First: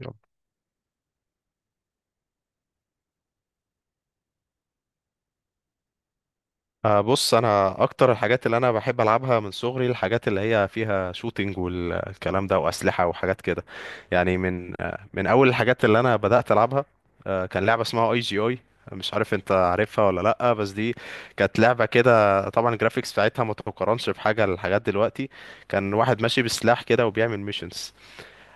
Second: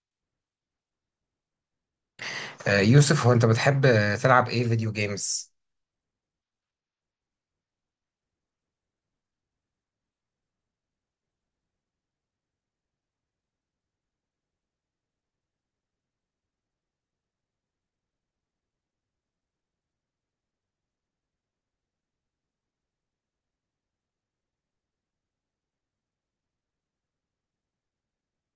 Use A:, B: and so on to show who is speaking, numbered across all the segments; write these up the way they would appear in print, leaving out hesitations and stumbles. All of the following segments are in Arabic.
A: يلا.
B: يوسف، هو انت بتحب تلعب ايه فيديو جيمز؟
A: بص انا اكتر الحاجات اللي انا بحب العبها من صغري، الحاجات اللي هي فيها شوتينج والكلام ده واسلحه وحاجات كده. يعني من من اول الحاجات اللي انا بدات العبها، كان لعبه اسمها اي جي اي. مش عارف انت عارفها ولا لا، بس دي كانت لعبه كده. طبعا الجرافيكس بتاعتها ما تقارنش بحاجه لحاجات دلوقتي. كان واحد ماشي بسلاح كده وبيعمل ميشنز.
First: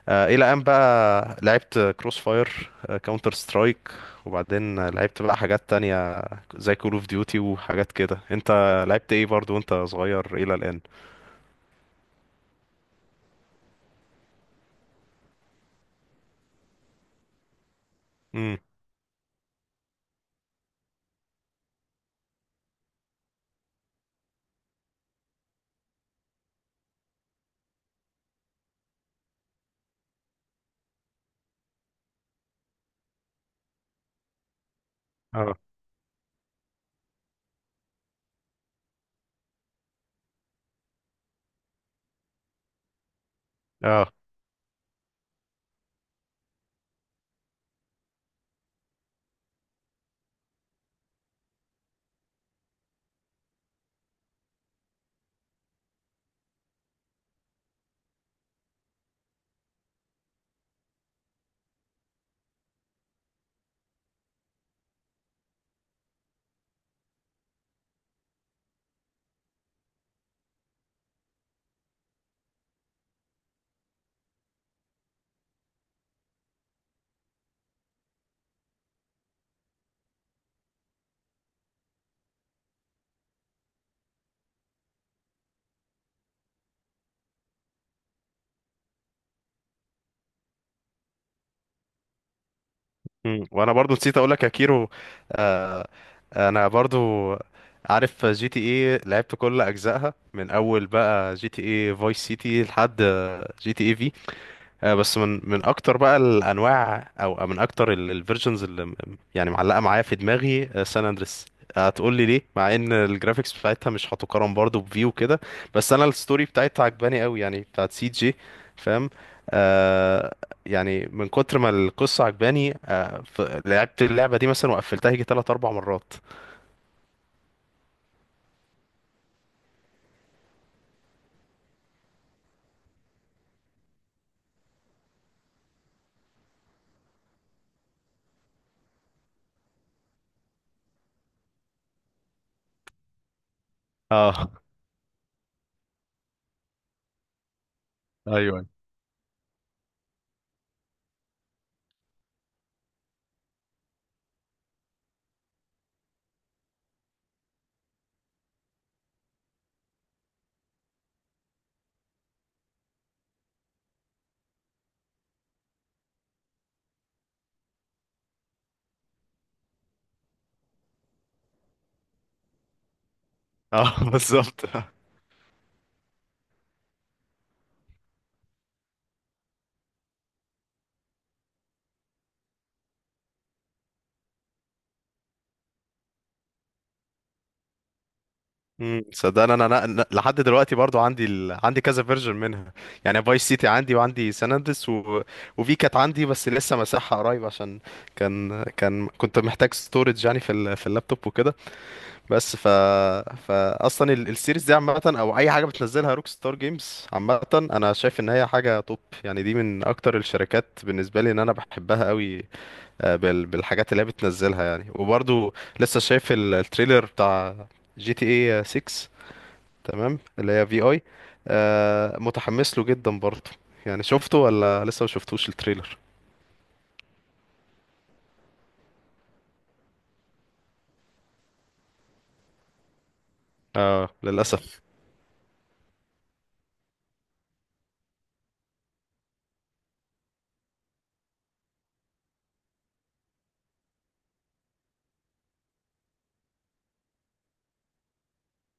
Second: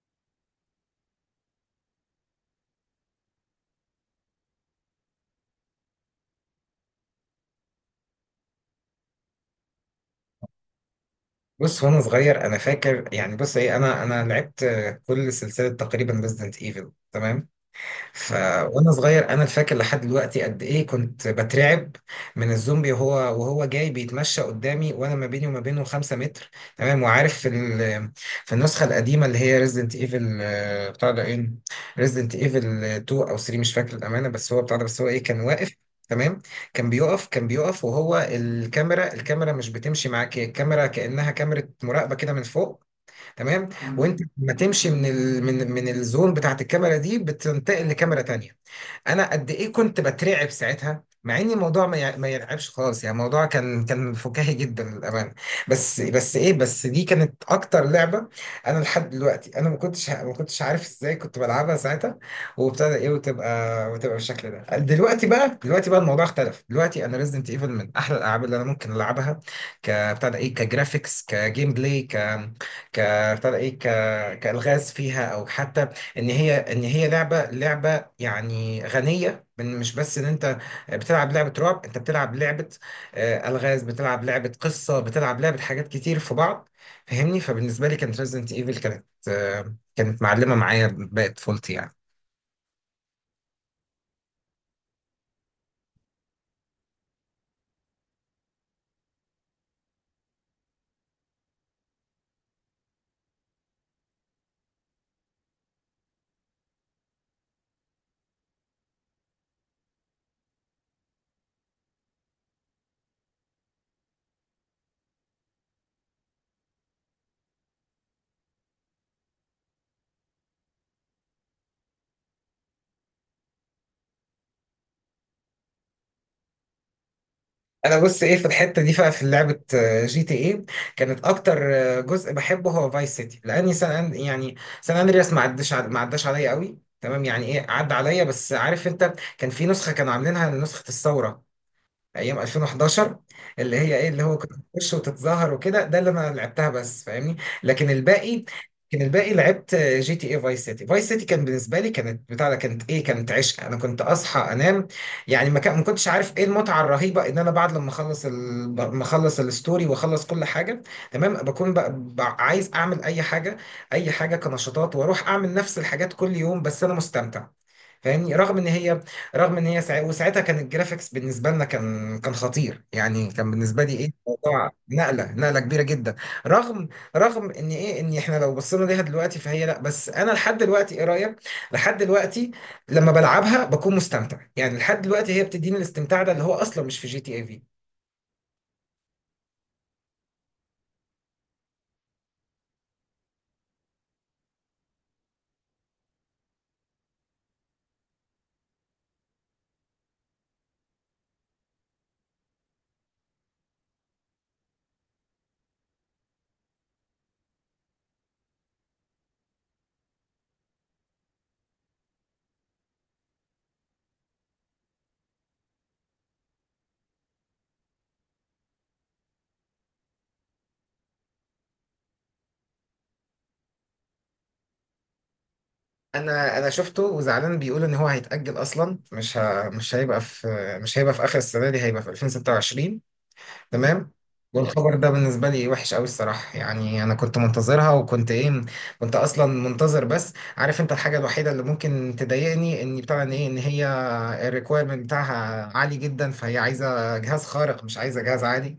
A: الى ان بقى لعبت كروس فاير، كاونتر سترايك. وبعدين لعبت بقى حاجات تانية زي كول اوف ديوتي وحاجات كده. انت لعبت ايه برضو وانت صغير الى الان؟
B: بص، وانا صغير انا فاكر، يعني بص ايه، انا لعبت كل سلسله تقريبا ريزدنت ايفل، تمام. ف
A: امم.
B: وانا صغير انا فاكر لحد دلوقتي قد ايه كنت بترعب من الزومبي وهو جاي بيتمشى قدامي، وانا ما بيني وما بينه 5 متر، تمام. وعارف في النسخه القديمه اللي هي ريزدنت ايفل، بتاع ده ايه ريزدنت ايفل 2 او 3، مش فاكر الامانه، بس هو بتاع ده بس هو ايه كان
A: اه.
B: واقف، تمام. كان بيقف وهو، الكاميرا مش بتمشي معاك، هي الكاميرا كأنها كاميرا مراقبة كده من فوق، تمام.
A: اه.
B: وانت لما تمشي من من الزون بتاعت الكاميرا دي، بتنتقل لكاميرا تانية. انا قد ايه كنت بترعب ساعتها، مع ان الموضوع ما يرعبش خالص، يعني الموضوع كان فكاهي جدا للامانه. بس دي كانت اكتر لعبه، انا لحد دلوقتي انا ما كنتش عارف ازاي كنت بلعبها ساعتها. وابتدى ايه وتبقى وتبقى بالشكل ده. دلوقتي بقى الموضوع اختلف، دلوقتي انا ريزدنت ايفل من احلى الالعاب اللي انا ممكن العبها، كبتاع ده ايه كجرافيكس، كجيم بلاي ك ك بتاع ده ايه ك كالغاز فيها، او حتى ان هي لعبه، يعني غنية، من مش بس ان انت بتلعب لعبة رعب، انت بتلعب لعبة الغاز، بتلعب لعبة قصة، بتلعب لعبة حاجات كتير في بعض، فاهمني؟ فبالنسبة لي كانت ريزدنت ايفل كانت معلمة معايا باقي طفولتي يعني.
A: امم. وانا برضو نسيت اقول لك يا كيرو. آه، انا برضو عارف جي تي ايه، لعبت كل اجزائها من اول بقى جي تي ايه فويس سيتي لحد جي تي ايه. بس من اكتر بقى الانواع، او من اكتر الفيرجنز يعني معلقه معايا في دماغي سان اندريس. هتقول لي ليه؟ مع ان الجرافيكس بتاعتها مش هتقارن برضو بفي وكده، بس انا الستوري بتاعتها عجباني قوي يعني، بتاعت سي جي. فاهم؟ آه يعني من كتر ما القصه عجباني، لعبت اللعبه دي مثلا وقفلتها يجي 3 4 مرات.
B: انا بص ايه، في الحتة دي بقى، في لعبة جي تي ايه كانت اكتر جزء بحبه هو فايس سيتي، لاني سان أن- يعني سان اندرياس ما عداش عليا قوي، تمام. يعني ايه، عدى عليا، بس عارف انت، كان في نسخة كانوا عاملينها لنسخة الثورة ايام 2011، اللي هي ايه، اللي هو اه، كنت
A: اه.
B: بتخش وتتظاهر وكده، ده اللي انا لعبتها بس، فاهمني. لكن الباقي
A: ايوه.
B: لكن الباقي لعبت جي تي اي فايس سيتي. فايس سيتي كان بالنسبه لي، كانت بتاع ده كانت ايه كانت عشق. انا كنت اصحى انام يعني، ما كنتش عارف ايه المتعه الرهيبه، ان انا بعد لما اخلص ما اخلص الستوري واخلص كل حاجه، تمام، بكون بقى عايز اعمل اي حاجه، اي حاجه كنشاطات، واروح اعمل نفس الحاجات كل يوم، بس انا مستمتع، فاهمني؟ رغم ان هي ساعة، وساعتها كان الجرافيكس بالنسبه لنا كان خطير، يعني كان بالنسبه لي
A: اه.
B: ايه،
A: بالظبط.
B: موضوع نقله كبيره جدا. رغم رغم ان احنا لو بصينا ليها دلوقتي فهي لا، بس انا لحد دلوقتي، ايه رايك، لحد دلوقتي لما بلعبها بكون مستمتع، يعني لحد دلوقتي هي بتديني الاستمتاع ده، اللي هو اصلا مش في جي تي اي في.
A: امم. صدقني أنا لحد دلوقتي برضو عندي، عندي كذا فيرجن منها. يعني فايس سيتي عندي، وعندي سان اندريس، وفي كانت عندي بس لسه مساحة قريب، عشان كان كنت محتاج ستورج يعني في، في اللابتوب وكده. بس فاصلا، السيريز دي عامة، او اي حاجة بتنزلها روك ستار جيمز عامة، انا شايف ان هي حاجة توب. يعني دي من اكتر الشركات بالنسبة لي ان انا بحبها قوي، آه، بالحاجات اللي هي بتنزلها يعني. وبرضو لسه شايف التريلر بتاع جي تي اي 6. تمام اللي هي في اي، آه، متحمس له جدا برضه. يعني شفته ولا لسه ما شفتوش التريلر؟
B: انا شفته، وزعلان بيقول ان هو هيتاجل، اصلا مش هيبقى في اخر السنه دي، هيبقى في 2026،
A: اه،
B: تمام.
A: للاسف.
B: والخبر ده بالنسبة لي وحش قوي الصراحة، يعني أنا كنت منتظرها، وكنت إيه كنت أصلا منتظر، بس عارف أنت الحاجة الوحيدة اللي ممكن تضايقني، إن هي الريكويرمنت بتاعها عالي جدا، فهي عايزة جهاز خارق، مش عايزة جهاز عادي،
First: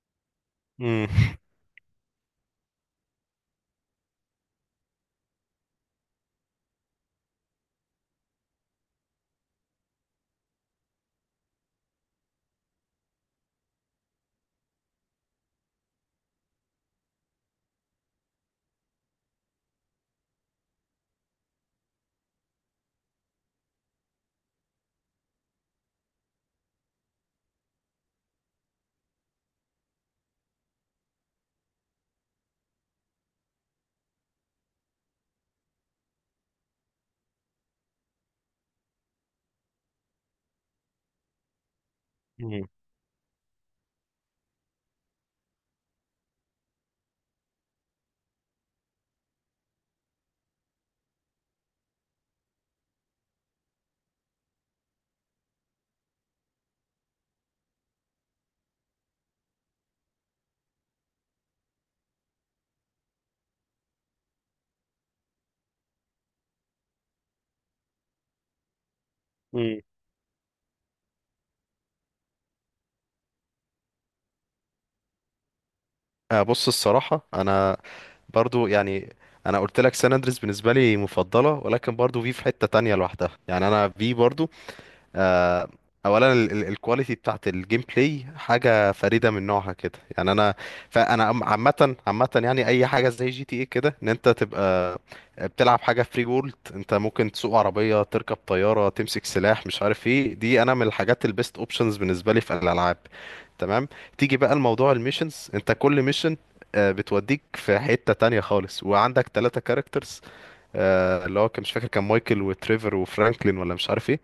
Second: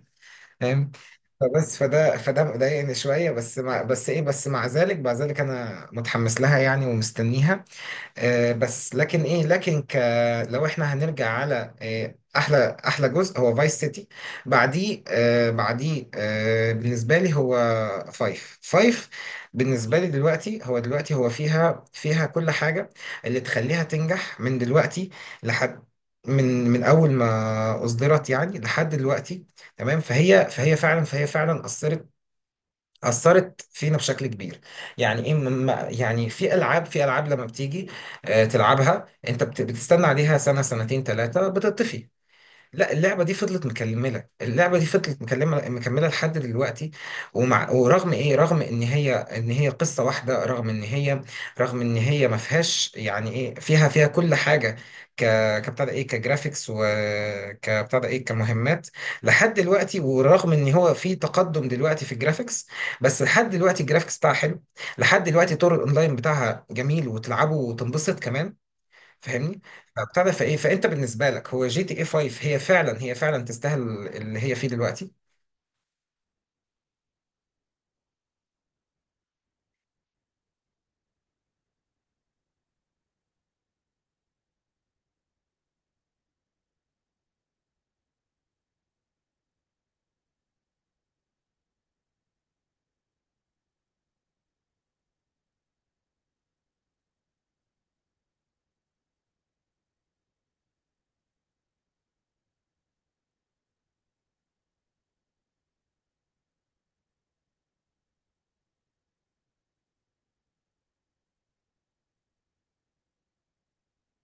B: فاهم.
A: امم.
B: فبس فده فده مضايقني شوية، بس مع ذلك أنا متحمس لها يعني، ومستنيها. آه، بس لكن ايه لكن ك لو احنا هنرجع على احلى جزء، هو فايس سيتي. بعديه آه، بعديه آه، بالنسبه لي هو فايف. بالنسبه لي دلوقتي، هو فيها كل حاجه اللي تخليها تنجح، من دلوقتي لحد، من اول ما اصدرت يعني لحد دلوقتي، تمام. فهي فعلا اثرت، أثرت فينا بشكل كبير، يعني إيه ما- يعني في ألعاب، في ألعاب لما بتيجي تلعبها، أنت بتستنى عليها سنة، 2، 3، بتطفي.
A: امم.
B: لا، اللعبة دي فضلت مكملة، اللعبة دي فضلت مكملة مكملة لحد دلوقتي، ورغم ايه، رغم ان هي قصة واحدة، رغم ان هي ما فيهاش يعني ايه، فيها كل حاجة، ك كبتاع ده ايه كجرافيكس، وكبتاع ده ايه كمهمات لحد دلوقتي. ورغم ان هو في تقدم دلوقتي في الجرافيكس، بس لحد دلوقتي الجرافيكس بتاعها حلو، لحد دلوقتي طور الاونلاين بتاعها جميل، وتلعبه وتنبسط كمان، فاهمني؟
A: امم.
B: فبتاع ده فايه فانت بالنسبه لك هو جي تي اي 5، هي فعلا تستاهل اللي هي فيه دلوقتي.
A: آه، بص الصراحه انا برضو يعني، انا قلت لك سان اندريس بالنسبه لي مفضله، ولكن برضو في في حته تانية لوحدها. يعني انا في برضو، آه، اولا الكواليتي بتاعت الجيم بلاي حاجه فريده من نوعها كده. يعني انا، فانا عامه عامه، يعني اي حاجه زي جي تي ايه كده، ان انت تبقى بتلعب حاجه فري وورلد. انت ممكن تسوق عربيه، تركب طياره، تمسك سلاح، مش عارف ايه. دي انا من الحاجات البيست اوبشنز بالنسبه لي في الالعاب. تمام. تيجي بقى الموضوع الميشنز، انت كل ميشن بتوديك في حتة تانية خالص. وعندك ثلاثة كاركترز، اللي هو كان مش فاكر، كان مايكل وتريفر وفرانكلين، ولا مش عارف ايه.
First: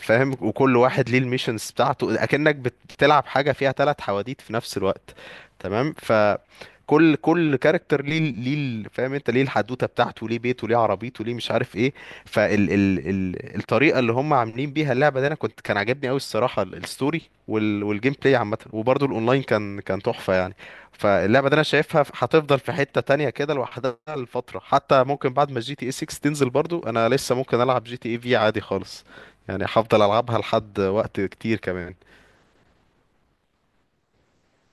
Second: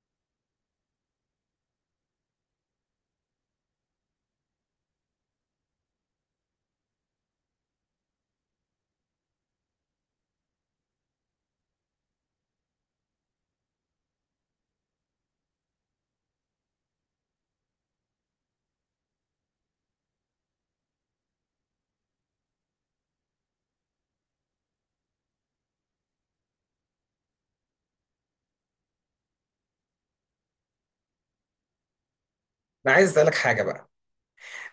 A: فاهم؟ وكل واحد ليه الميشنز بتاعته، اكنك بتلعب حاجه فيها ثلاث حواديت في نفس الوقت. تمام. فكل كاركتر ليه، فاهم انت، ليه الحدوته بتاعته، ليه بيته، ليه عربيته، ليه مش عارف ايه. فال ال ال الطريقه اللي هم عاملين بيها اللعبه دي، انا كان عاجبني قوي الصراحه، الستوري والجيم بلاي عامه، وبرده الاونلاين كان تحفه يعني. فاللعبه دي انا شايفها هتفضل في حته تانية كده لوحدها لفتره، حتى ممكن بعد ما جي تي اي 6 تنزل برضو انا لسه ممكن العب جي تي اي في عادي خالص. يعني هفضل العبها لحد وقت كتير كمان.
B: انا عايز اسالك حاجه بقى.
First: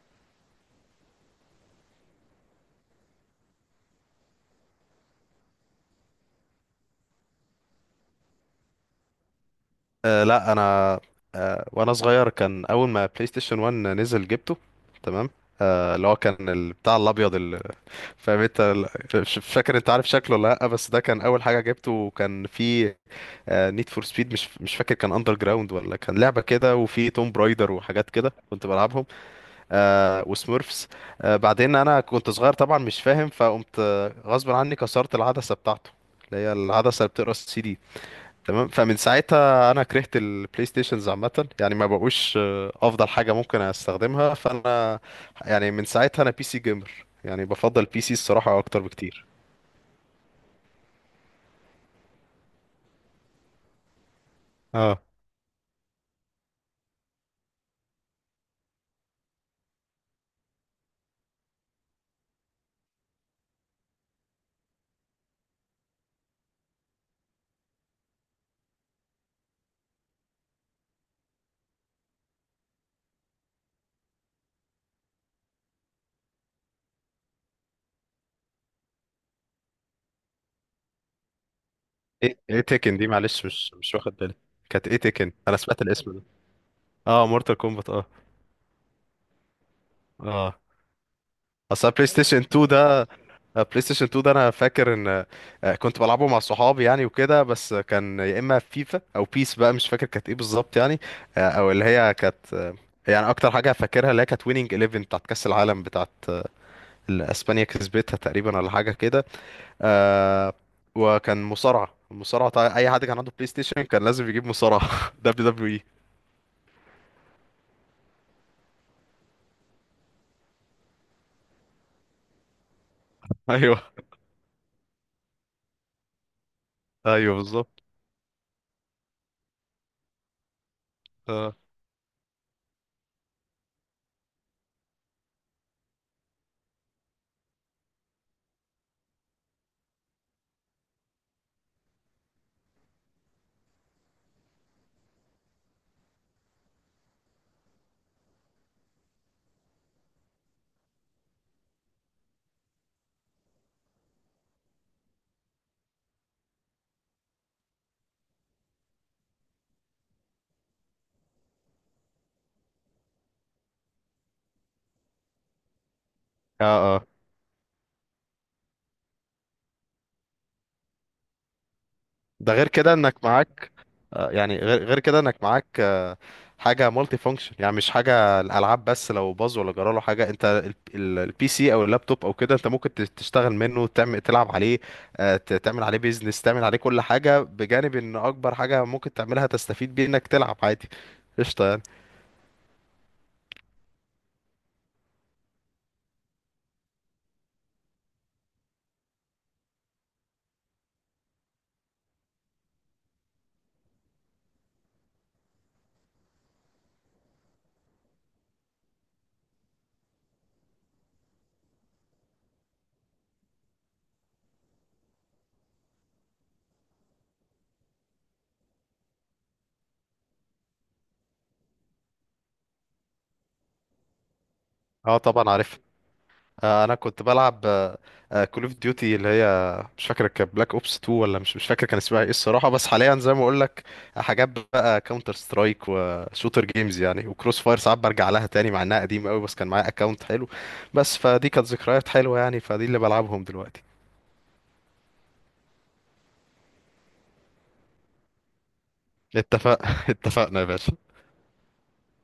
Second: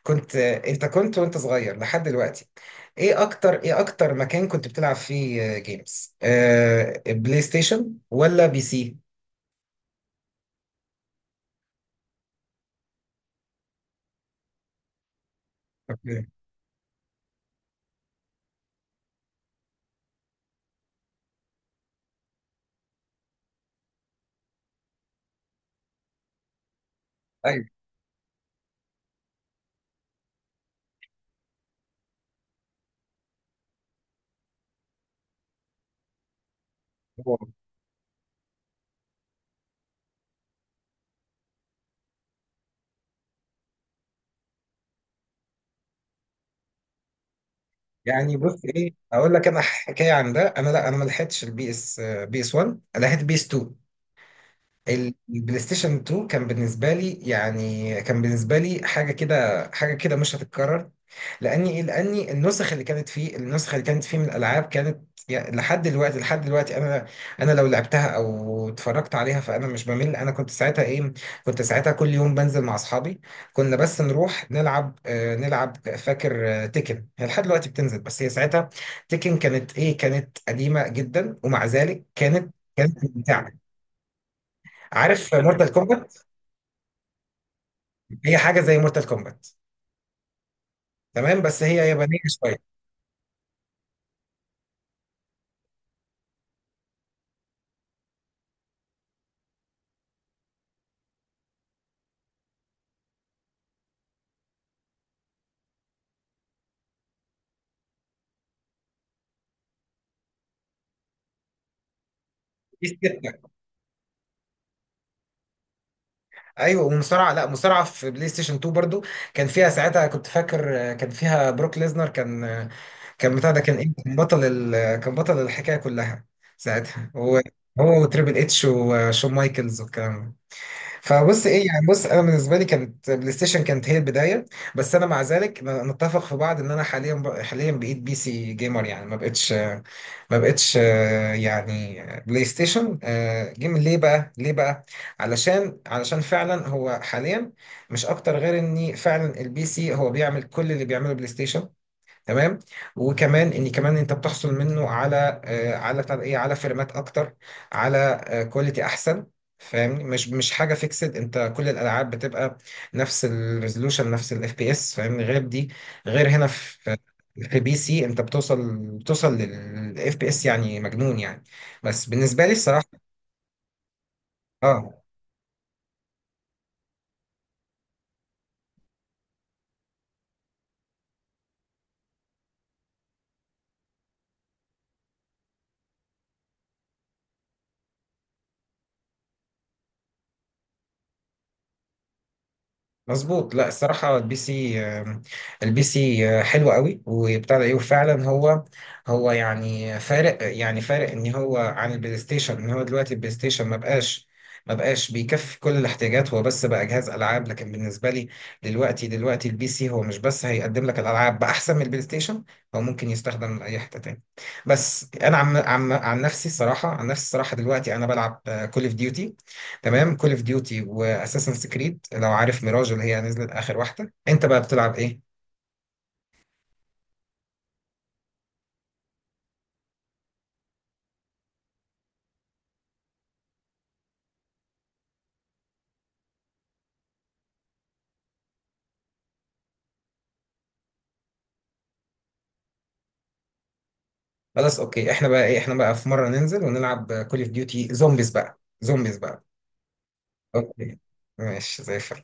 B: انت كنت وانت صغير لحد دلوقتي، ايه اكتر مكان كنت بتلعب فيه جيمز، بلاي ستيشن ولا بي سي؟
A: أه لا، انا، أه، وانا صغير كان اول ما بلاي ستيشن 1 نزل جبته. تمام. أه اللي هو
B: اوكي،
A: كان، بتاع الابيض، فاهم انت، مش فاكر انت عارف شكله ولا لا، بس ده كان اول حاجه جبته. وكان فيه نيد فور سبيد، مش فاكر كان اندر جراوند ولا كان لعبه كده، وفي توم
B: ايوه.
A: برايدر وحاجات كده كنت بلعبهم. أه، وسمورفس. أه بعدين انا كنت صغير طبعا مش فاهم، فقمت غصب عني كسرت العدسه بتاعته، اللي هي العدسه اللي بتقرا
B: هو.
A: السي دي. تمام. فمن ساعتها انا كرهت البلاي ستيشنز عامه، يعني ما بقوش افضل حاجه ممكن استخدمها. فانا يعني من ساعتها انا بي سي جيمر، يعني بفضل بي سي
B: يعني
A: الصراحه
B: بص
A: اكتر
B: ايه،
A: بكتير.
B: اقول لك انا حكايه عن ده. انا لا، انا ما لحقتش البي اس آه، بي اس 1، لحقت بي اس 2.
A: اه.
B: البلاي ستيشن 2 كان بالنسبه لي يعني، كان بالنسبه لي حاجه كده، حاجه كده مش هتتكرر. لاني إيه؟ لاني النسخ اللي كانت فيه، النسخ اللي كانت فيه من الالعاب كانت، يعني لحد دلوقتي، لحد دلوقتي انا، انا لو لعبتها او اتفرجت عليها فانا مش بمل. انا كنت ساعتها ايه، كنت ساعتها كل يوم بنزل مع اصحابي، كنا بس نروح نلعب نلعب، فاكر، تيكن، هي لحد دلوقتي بتنزل، بس هي ساعتها تيكن كانت قديمه جدا، ومع ذلك
A: ايه
B: كانت
A: ايه
B: كانت
A: تيكن دي؟ معلش
B: ممتعه.
A: مش واخد بالي. كانت ايه تيكن؟
B: عارف
A: انا
B: مورتال
A: سمعت الاسم
B: كومبات؟
A: ده. اه، مورتال كومبات. اه.
B: هي حاجه زي مورتال كومبات،
A: اه.
B: تمام، بس هي
A: اصل بلاي
B: يابانيه
A: ستيشن 2
B: شويه.
A: ده، بلاي ستيشن 2 ده انا فاكر ان، كنت بلعبه مع صحابي يعني وكده. بس كان يا اما فيفا او بيس بقى، مش فاكر كانت ايه بالظبط يعني. او اللي هي كانت، يعني اكتر حاجه فاكرها اللي هي كانت ويننج 11 بتاعت كاس العالم، بتاعت اللي اسبانيا كسبتها تقريبا ولا حاجه كده. آه، وكان مصارعه. المصارعه طبعا
B: في
A: اي حد كان عنده
B: ستة.
A: بلاي ستيشن كان لازم يجيب مصارعه دبليو دبليو اي.
B: ايوه، ومصارعه لا مصارعه في بلاي ستيشن 2 برضو، كان فيها ساعتها كنت فاكر، كان فيها بروك ليزنر، كان آه، كان بتاع ده كان
A: ايوه.
B: ايه كان بطل كان بطل الحكايه كلها ساعتها،
A: ايوه
B: هو،
A: بالظبط.
B: هو وتريبل اتش وشون مايكلز والكلام ده. فبص
A: اه.
B: ايه، يعني بص، انا بالنسبه لي كانت بلاي ستيشن كانت هي البدايه، بس انا مع ذلك نتفق في بعض، ان انا حاليا حاليا بقيت بي سي جيمر يعني، ما بقتش، بلاي ستيشن جيم، ليه بقى، علشان فعلا هو حاليا مش اكتر، غير ان فعلا البي سي هو بيعمل كل اللي بيعمله بلاي ستيشن، تمام، وكمان، كمان انت بتحصل منه على على بتاع ده ايه على فريمات اكتر، على كواليتي احسن، فاهمني؟ مش حاجه فيكسد، انت كل الالعاب بتبقى نفس الريزولوشن، نفس الاف بي اس، فاهمني؟ غير دي، غير هنا
A: اه.
B: في،
A: آه.
B: في بي سي انت بتوصل للاف بي اس يعني مجنون يعني، بس بالنسبه لي
A: ده غير
B: الصراحه،
A: كده انك معاك، يعني غير
B: اه.
A: غير كده انك معاك، حاجه مالتي فانكشن. يعني مش حاجه الالعاب بس، لو باظ ولا جرى له حاجه انت، البي سي او اللابتوب او كده، انت ممكن تشتغل منه، تعمل تلعب عليه، تعمل عليه بيزنس، تعمل عليه كل حاجه، بجانب ان اكبر حاجه ممكن تعملها تستفيد بيه انك تلعب عادي. قشطه يعني.
B: مظبوط، لا الصراحة البي سي حلو قوي، وبتاع ده ايه وفعلا هو، هو يعني فارق، يعني فارق ان هو عن البلاي ستيشن، ان هو دلوقتي البلاي ستيشن ما بقاش، ما بقاش بيكفي كل الاحتياجات، هو بس بقى جهاز العاب، لكن بالنسبة لي دلوقتي، دلوقتي البي سي هو مش بس هيقدم لك الالعاب باحسن من البلاي ستيشن، هو ممكن يستخدم من اي حتة تاني. بس انا عم عم عن نفسي الصراحة، عن نفسي الصراحة دلوقتي انا بلعب كول اوف ديوتي، تمام، كول اوف ديوتي واساسن كريد لو عارف، ميراج اللي هي نزلت اخر واحده، انت بقى بتلعب
A: اه
B: ايه؟
A: طبعا عارف. انا كنت بلعب كول اوف ديوتي اللي هي، مش فاكر كانت بلاك اوبس 2 ولا مش فاكر كان اسمها ايه الصراحه. بس حاليا زي ما اقول لك، حاجات بقى كاونتر سترايك وشوتر جيمز يعني، وكروس فاير ساعات برجع لها تاني مع انها قديمه قوي، بس كان معايا اكونت حلو. بس فدي كانت ذكريات حلوه، يعني فدي اللي بلعبهم دلوقتي.
B: خلاص، اوكي، احنا بقى ايه، احنا بقى في مره ننزل ونلعب كول اوف ديوتي زومبيز بقى، زومبيز بقى.
A: اتفق اتفقنا يا باشا.
B: اوكي، ماشي زي الفل.